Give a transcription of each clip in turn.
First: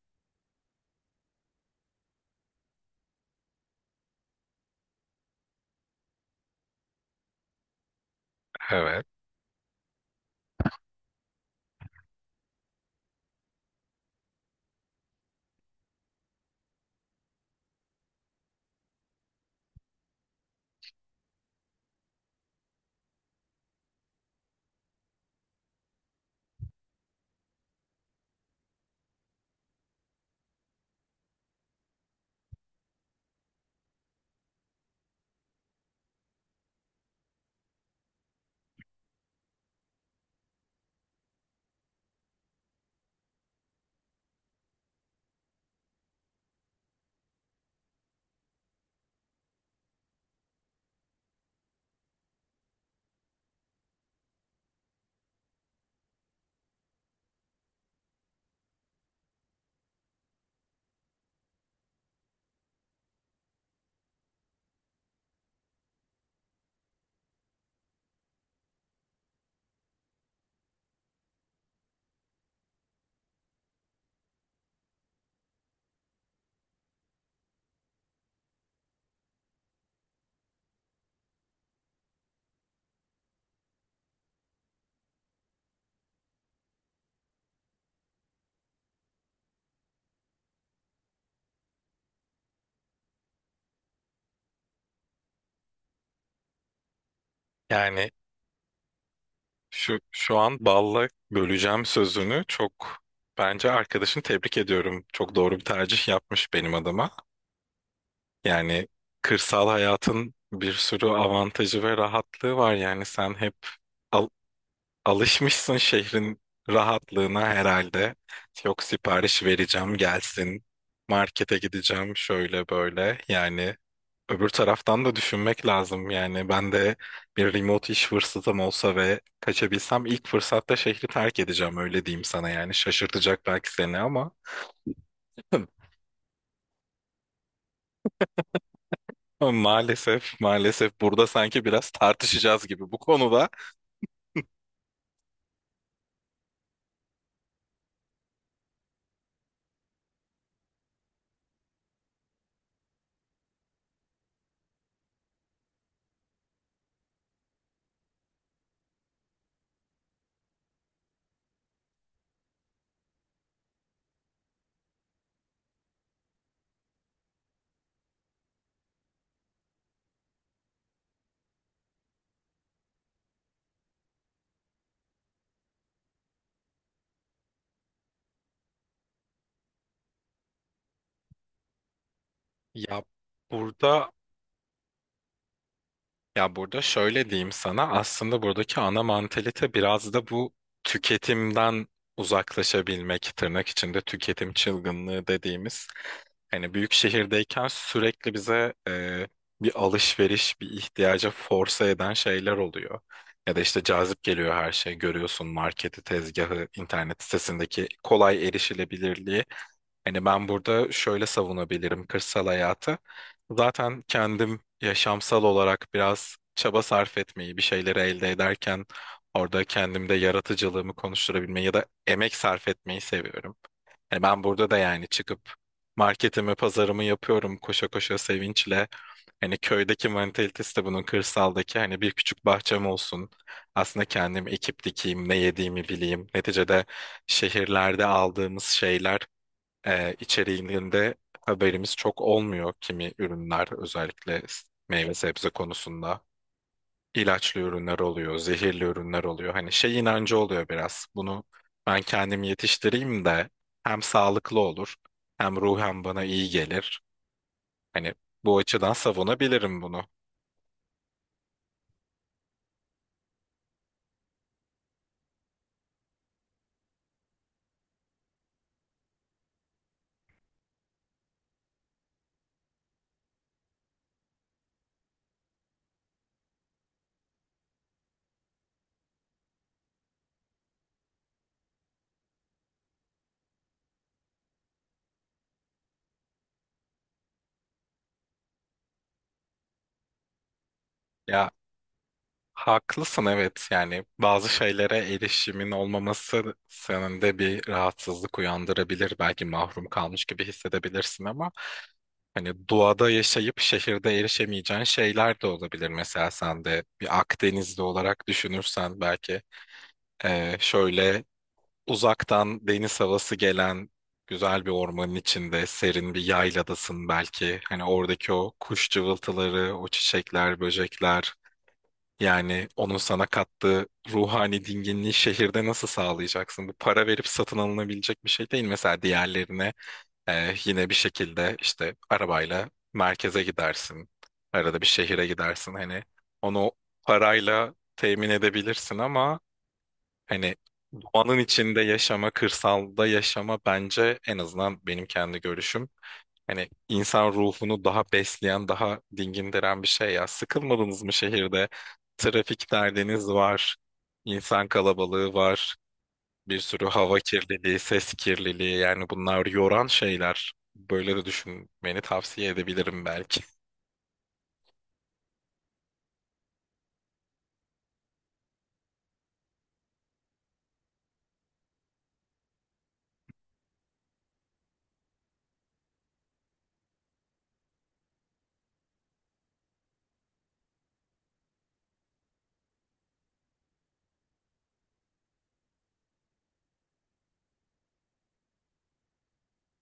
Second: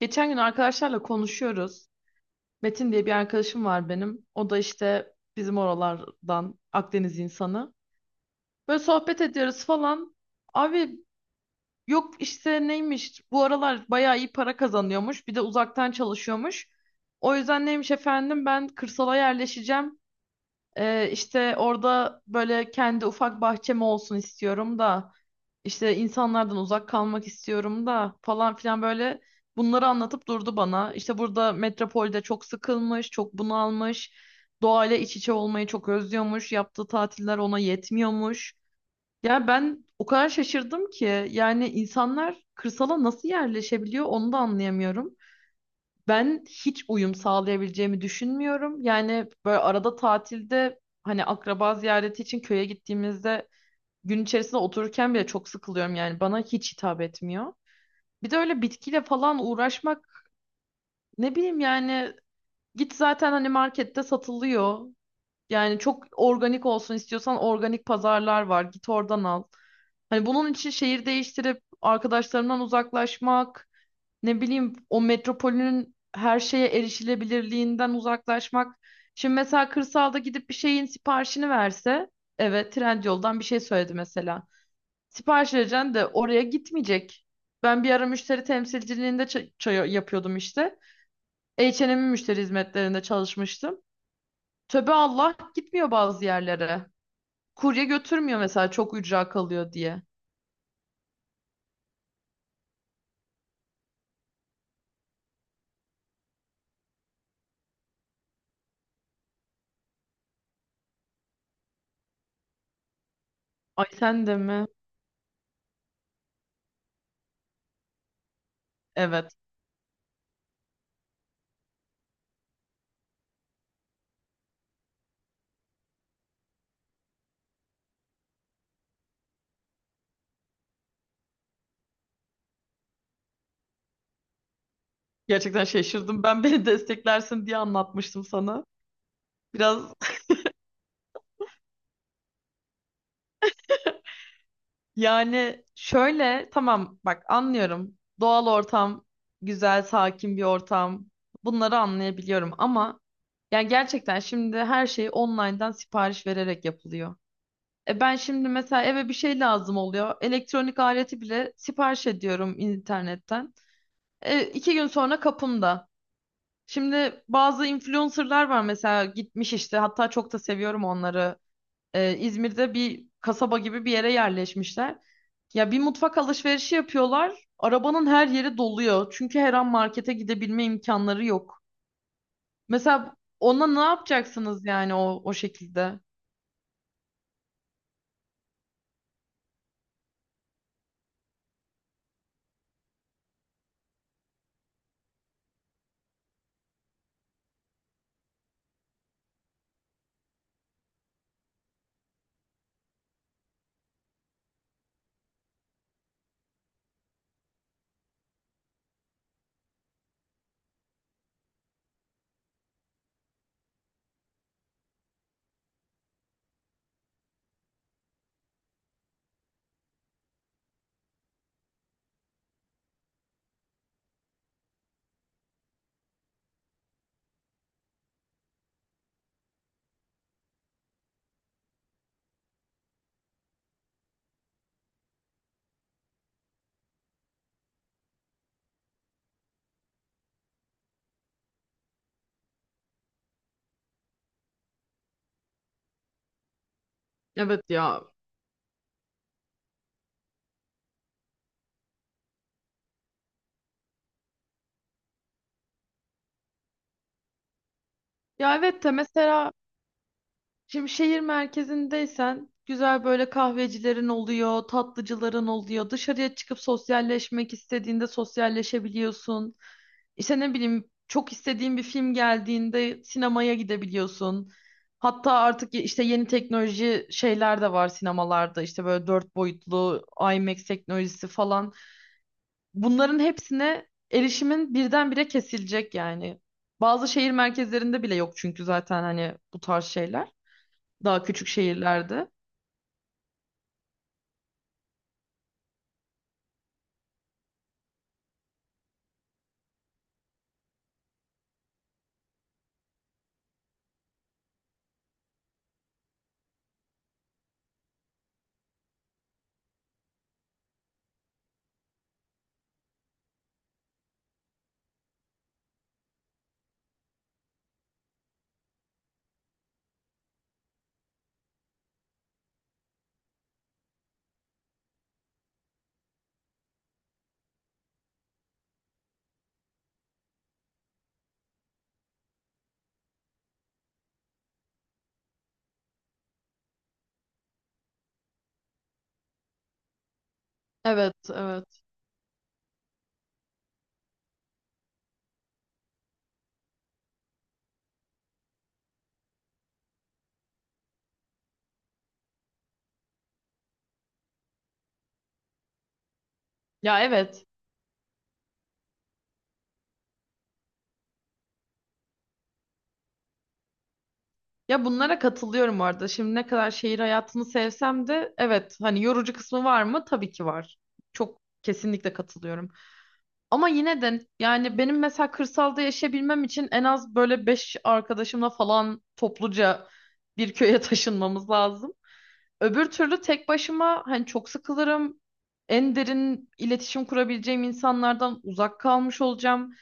Geçen gün arkadaşlarla konuşuyoruz. Metin diye bir arkadaşım var benim. O da işte bizim oralardan Akdeniz insanı. Böyle Evet. sohbet ediyoruz falan. Abi yok işte neymiş bu aralar bayağı iyi para kazanıyormuş. Bir de uzaktan çalışıyormuş. O yüzden neymiş efendim ben kırsala yerleşeceğim. İşte orada böyle kendi ufak bahçem olsun istiyorum da. İşte insanlardan uzak kalmak istiyorum da falan filan böyle bunları anlatıp durdu bana. İşte burada metropolde çok sıkılmış, çok bunalmış, doğayla iç içe olmayı çok özlüyormuş, yaptığı tatiller ona yetmiyormuş. Ya ben o kadar şaşırdım ki yani insanlar kırsala nasıl yerleşebiliyor onu da anlayamıyorum. Ben hiç uyum sağlayabileceğimi düşünmüyorum. Yani böyle arada tatilde hani akraba ziyareti için köye gittiğimizde gün içerisinde otururken bile çok sıkılıyorum yani bana hiç hitap etmiyor. Bir de öyle bitkiyle falan uğraşmak, ne bileyim yani, git zaten hani markette satılıyor. Yani çok organik olsun istiyorsan organik pazarlar var, git oradan al. Hani bunun için şehir değiştirip arkadaşlarımdan uzaklaşmak, ne bileyim, o metropolün her şeye erişilebilirliğinden uzaklaşmak. Şimdi mesela kırsalda gidip bir şeyin siparişini verse, evet, Trendyol'dan bir şey söyledi mesela. Sipariş vereceksin de oraya gitmeyecek. Ben bir ara müşteri temsilciliğinde çay yapıyordum işte. H&M'in müşteri hizmetlerinde çalışmıştım. Töbe Allah, gitmiyor bazı yerlere. Kurye Yani götürmüyor mesela, çok ücra kalıyor şu diye. şu an balla böleceğim sözünü çok bence arkadaşını tebrik ediyorum. Çok doğru bir tercih yapmış benim adıma. Yani kırsal hayatın bir sürü avantajı ve rahatlığı var. Yani sen hep Ay, sen de mi? alışmışsın şehrin rahatlığına herhalde. Yok, Evet. sipariş vereceğim gelsin. Markete gideceğim şöyle böyle. Yani öbür taraftan da düşünmek lazım. Yani ben de bir remote iş fırsatım olsa ve kaçabilsem ilk fırsatta şehri terk edeceğim, öyle diyeyim sana yani. Şaşırtacak belki seni ama Gerçekten şaşırdım. Ben beni desteklersin diye anlatmıştım sana. Biraz. maalesef maalesef burada sanki biraz tartışacağız gibi bu konuda. Yani şöyle, tamam, bak, anlıyorum. Doğal ortam, güzel, sakin bir ortam. Bunları anlayabiliyorum ama, yani, gerçekten şimdi her şey online'dan sipariş vererek yapılıyor. Ben şimdi mesela eve bir şey lazım oluyor. Elektronik aleti bile sipariş ediyorum internetten. İki gün sonra kapımda. Şimdi bazı influencerlar var mesela gitmiş işte, hatta çok da seviyorum onları. İzmir'de bir kasaba gibi bir yere yerleşmişler. Ya bir mutfak alışverişi yapıyorlar. Arabanın her yeri doluyor. Çünkü her an markete gidebilme imkanları yok. Ya Mesela ona ne burada yapacaksınız yani o şekilde? ya burada şöyle diyeyim sana, aslında buradaki ana mantalite biraz da bu tüketimden uzaklaşabilmek, tırnak içinde tüketim çılgınlığı dediğimiz. Hani büyük şehirdeyken sürekli bize bir alışveriş, bir ihtiyaca force eden şeyler oluyor. Ya da işte cazip geliyor her şey. Görüyorsun marketi, tezgahı, internet sitesindeki kolay erişilebilirliği. Hani ben burada şöyle savunabilirim kırsal hayatı. Zaten kendim yaşamsal olarak biraz çaba sarf etmeyi, bir şeyleri elde ederken orada kendimde yaratıcılığımı konuşturabilmeyi ya da emek sarf etmeyi seviyorum. Hani ben burada da yani çıkıp marketimi, pazarımı yapıyorum koşa koşa sevinçle. Hani köydeki mantalitesi de bunun, kırsaldaki hani bir küçük bahçem olsun. Aslında kendim ekip dikeyim, ne yediğimi bileyim. Neticede şehirlerde aldığımız şeyler içeriğinde haberimiz çok olmuyor, kimi ürünler özellikle meyve sebze konusunda ilaçlı Evet ürünler ya. oluyor, zehirli ürünler oluyor. Hani şey inancı oluyor biraz. Bunu ben kendim yetiştireyim de hem sağlıklı olur hem ruhen bana iyi gelir. Hani Ya bu evet de açıdan mesela savunabilirim bunu. şimdi şehir merkezindeysen güzel böyle kahvecilerin oluyor, tatlıcıların oluyor. Dışarıya çıkıp sosyalleşmek istediğinde sosyalleşebiliyorsun. İşte ne bileyim, çok istediğin bir film geldiğinde sinemaya gidebiliyorsun. Hatta artık işte yeni teknoloji şeyler de var sinemalarda, işte böyle dört boyutlu IMAX teknolojisi falan. Bunların hepsine erişimin birdenbire kesilecek yani. Bazı şehir merkezlerinde bile yok çünkü, zaten hani bu tarz şeyler. Daha küçük Ya şehirlerde. haklısın, evet, yani bazı şeylere erişimin olmaması senin de bir rahatsızlık uyandırabilir. Belki mahrum kalmış gibi hissedebilirsin ama hani doğada yaşayıp şehirde erişemeyeceğin şeyler de olabilir. Mesela sen de bir Akdenizli olarak düşünürsen belki. Şöyle, uzaktan deniz havası gelen güzel bir ormanın içinde serin bir yayladasın belki. Hani oradaki o kuş cıvıltıları, o çiçekler, böcekler. Yani onun sana kattığı ruhani dinginliği şehirde nasıl sağlayacaksın? Bu para verip satın alınabilecek bir şey değil. Mesela diğerlerine yine bir şekilde işte arabayla merkeze gidersin. Arada bir şehire gidersin. Hani onu parayla temin edebilirsin ama hani Evet, doğanın içinde evet. yaşama, kırsalda yaşama, bence en azından benim kendi görüşüm, hani insan ruhunu daha besleyen, daha dingindiren bir şey ya. Sıkılmadınız mı şehirde? Trafik derdiniz var, insan kalabalığı var, bir sürü Ya hava evet. kirliliği, ses kirliliği, yani bunlar yoran şeyler. Böyle de düşünmeni tavsiye edebilirim belki. Ya bunlara katılıyorum bu arada. Şimdi ne kadar şehir hayatını sevsem de, evet, hani yorucu kısmı var mı? Tabii ki var. Çok kesinlikle katılıyorum. Ama yine de yani benim mesela kırsalda yaşayabilmem için en az böyle beş arkadaşımla falan topluca bir köye taşınmamız lazım. Öbür türlü tek başıma hani çok sıkılırım. En derin iletişim kurabileceğim insanlardan uzak kalmış olacağım.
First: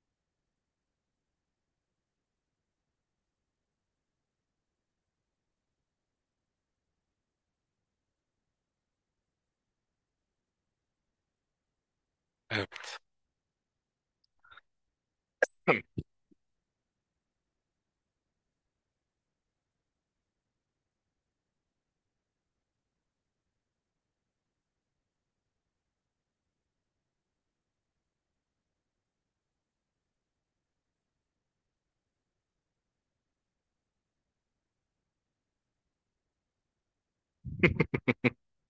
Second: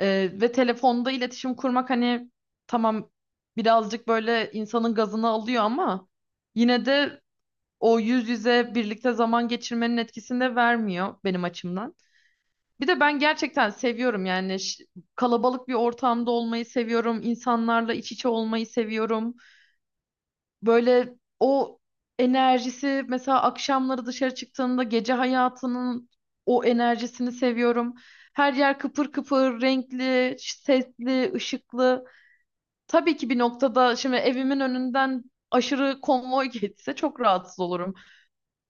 Ve telefonda iletişim kurmak hani, tamam, birazcık böyle insanın gazını alıyor ama yine de o yüz yüze birlikte zaman geçirmenin etkisini de vermiyor benim açımdan. Bir Evet. de ben gerçekten seviyorum yani kalabalık bir ortamda olmayı seviyorum, insanlarla iç içe olmayı seviyorum. Böyle o enerjisi, mesela akşamları dışarı çıktığımda gece hayatının o enerjisini seviyorum. Her yer kıpır kıpır, renkli, sesli, ışıklı. Tabii ki bir noktada şimdi evimin önünden aşırı konvoy geçse çok rahatsız olurum.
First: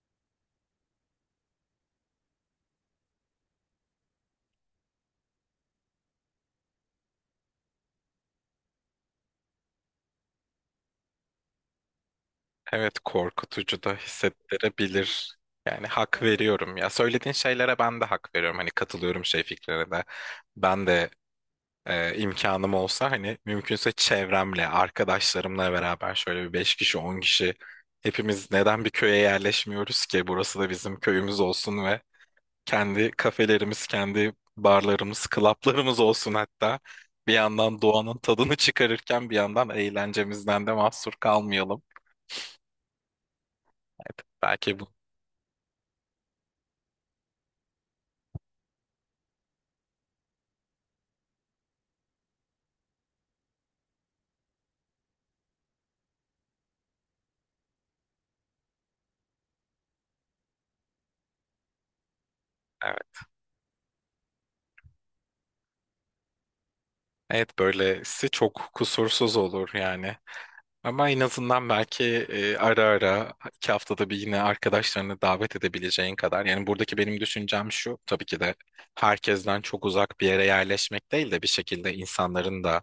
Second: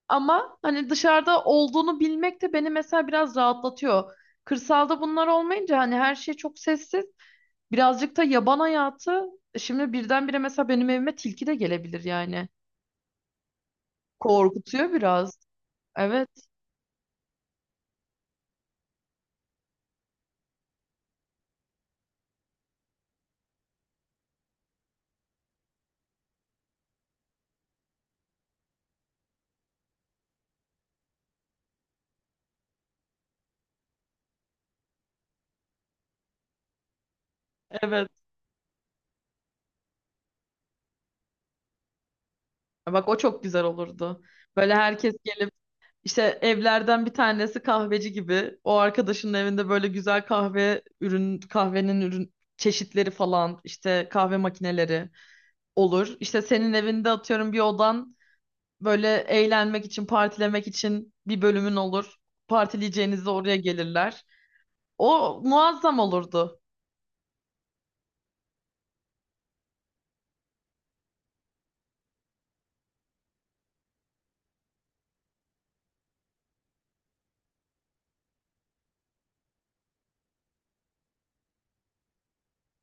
Ama hani dışarıda olduğunu bilmek de beni mesela biraz rahatlatıyor. Kırsalda bunlar olmayınca hani her şey çok sessiz. Birazcık da yaban hayatı. Şimdi birdenbire mesela benim evime tilki de gelebilir yani. Evet, korkutucu da Korkutuyor hissettirebilir. biraz. Yani hak Evet. veriyorum ya. Söylediğin şeylere ben de hak veriyorum. Hani katılıyorum şey fikrine de. Ben de imkanım olsa, hani mümkünse çevremle, arkadaşlarımla beraber şöyle bir 5 kişi, 10 kişi hepimiz neden bir köye yerleşmiyoruz ki? Burası da bizim köyümüz olsun ve kendi kafelerimiz, kendi barlarımız, klaplarımız olsun hatta. Bir yandan Evet. doğanın tadını çıkarırken bir yandan eğlencemizden de mahsur kalmayalım. Bak, o çok güzel olurdu. Böyle Belki bu. herkes gelip işte, evlerden bir tanesi kahveci gibi. O arkadaşının evinde böyle güzel kahvenin ürün çeşitleri falan, işte kahve makineleri olur. İşte senin evinde atıyorum bir odan, böyle eğlenmek için, partilemek için bir bölümün olur. Evet. Partileyeceğinizde oraya gelirler. O muazzam olurdu. Evet, böylesi çok kusursuz olur yani. Ama en azından belki ara ara 2 haftada bir yine arkadaşlarını davet edebileceğin kadar. Yani buradaki benim düşüncem şu: tabii ki de herkesten çok uzak bir yere yerleşmek değil de bir şekilde insanların da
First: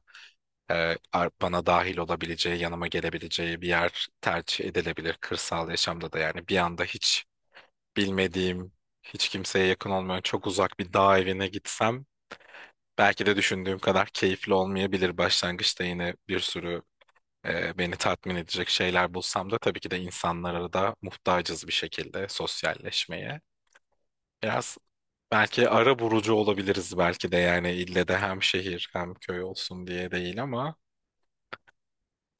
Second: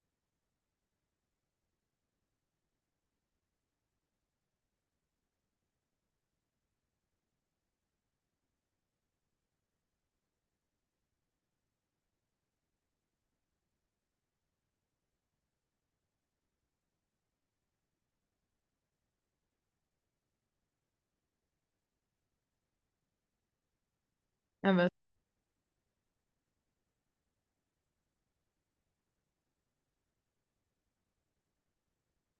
bana dahil olabileceği, yanıma gelebileceği bir yer tercih edilebilir kırsal yaşamda da. Yani bir anda hiç bilmediğim, hiç kimseye yakın olmayan çok uzak bir dağ evine gitsem belki de düşündüğüm kadar keyifli olmayabilir başlangıçta, yine bir sürü beni tatmin edecek şeyler bulsam da tabii ki de insanlara da muhtacız bir şekilde sosyalleşmeye. Biraz Evet. belki ara bulucu olabiliriz belki de, yani ille de hem şehir hem köy olsun diye değil ama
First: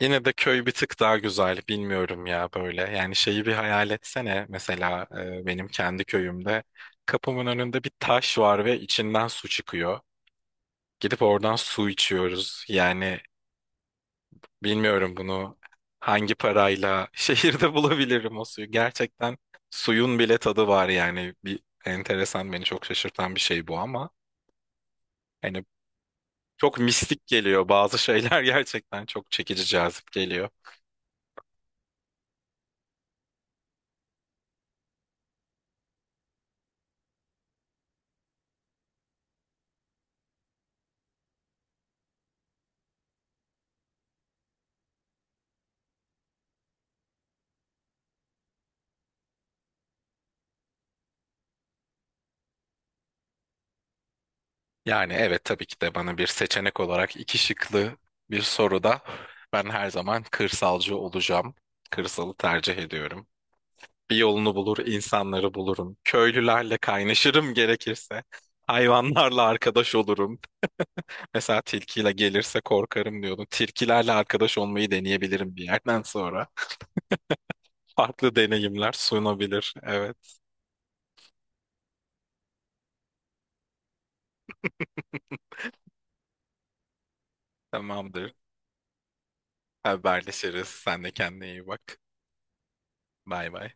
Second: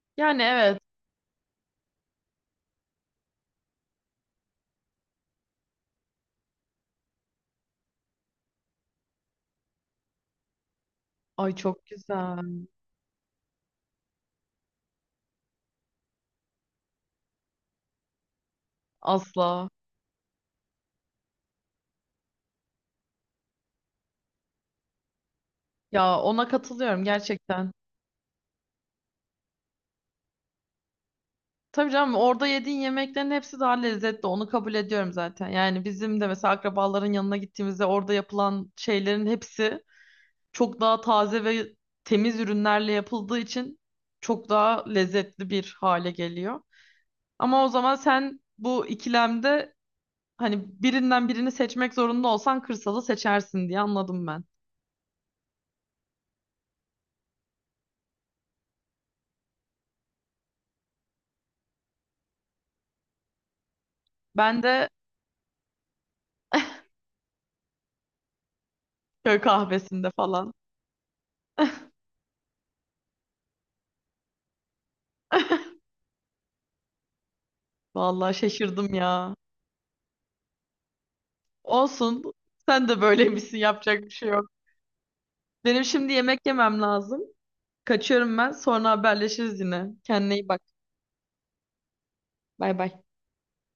yine de Yani köy bir evet. tık daha güzel, bilmiyorum ya böyle. Yani şeyi bir hayal etsene, mesela benim kendi köyümde kapımın önünde bir taş var ve içinden su çıkıyor. Gidip Ay oradan çok su güzel. içiyoruz. Yani bilmiyorum bunu hangi parayla şehirde bulabilirim o suyu. Gerçekten Asla. suyun bile tadı var yani. Bir enteresan, beni çok şaşırtan bir şey bu ama hani Ya ona çok katılıyorum mistik geliyor. gerçekten. Bazı şeyler gerçekten çok çekici, cazip geliyor. Tabii canım, orada yediğin yemeklerin hepsi daha lezzetli. Onu kabul ediyorum zaten. Yani bizim de mesela akrabaların yanına gittiğimizde orada yapılan şeylerin hepsi çok daha taze ve temiz ürünlerle yapıldığı için çok daha lezzetli bir hale geliyor. Ama o zaman sen bu ikilemde, hani birinden birini seçmek zorunda olsan, kırsalı seçersin diye anladım ben. Yani evet, tabii ki de bana bir seçenek olarak iki şıklı bir soruda ben her zaman kırsalcı olacağım. Kırsalı tercih ediyorum. Bir yolunu Ben bulur, de insanları bulurum. Köylülerle kaynaşırım gerekirse. köy Hayvanlarla arkadaş kahvesinde olurum. falan. Mesela tilkiyle gelirse korkarım diyordum. Tilkilerle arkadaş olmayı deneyebilirim bir yerden sonra. Farklı Vallahi deneyimler şaşırdım ya. sunabilir. Evet, Olsun. Sen de böyleymişsin. Yapacak bir şey yok. Benim şimdi yemek yemem lazım. tamamdır. Kaçıyorum ben. Sonra haberleşiriz yine. Kendine iyi bak. Haberleşiriz. Sen de kendine iyi bak. Bay bay. Bay bay.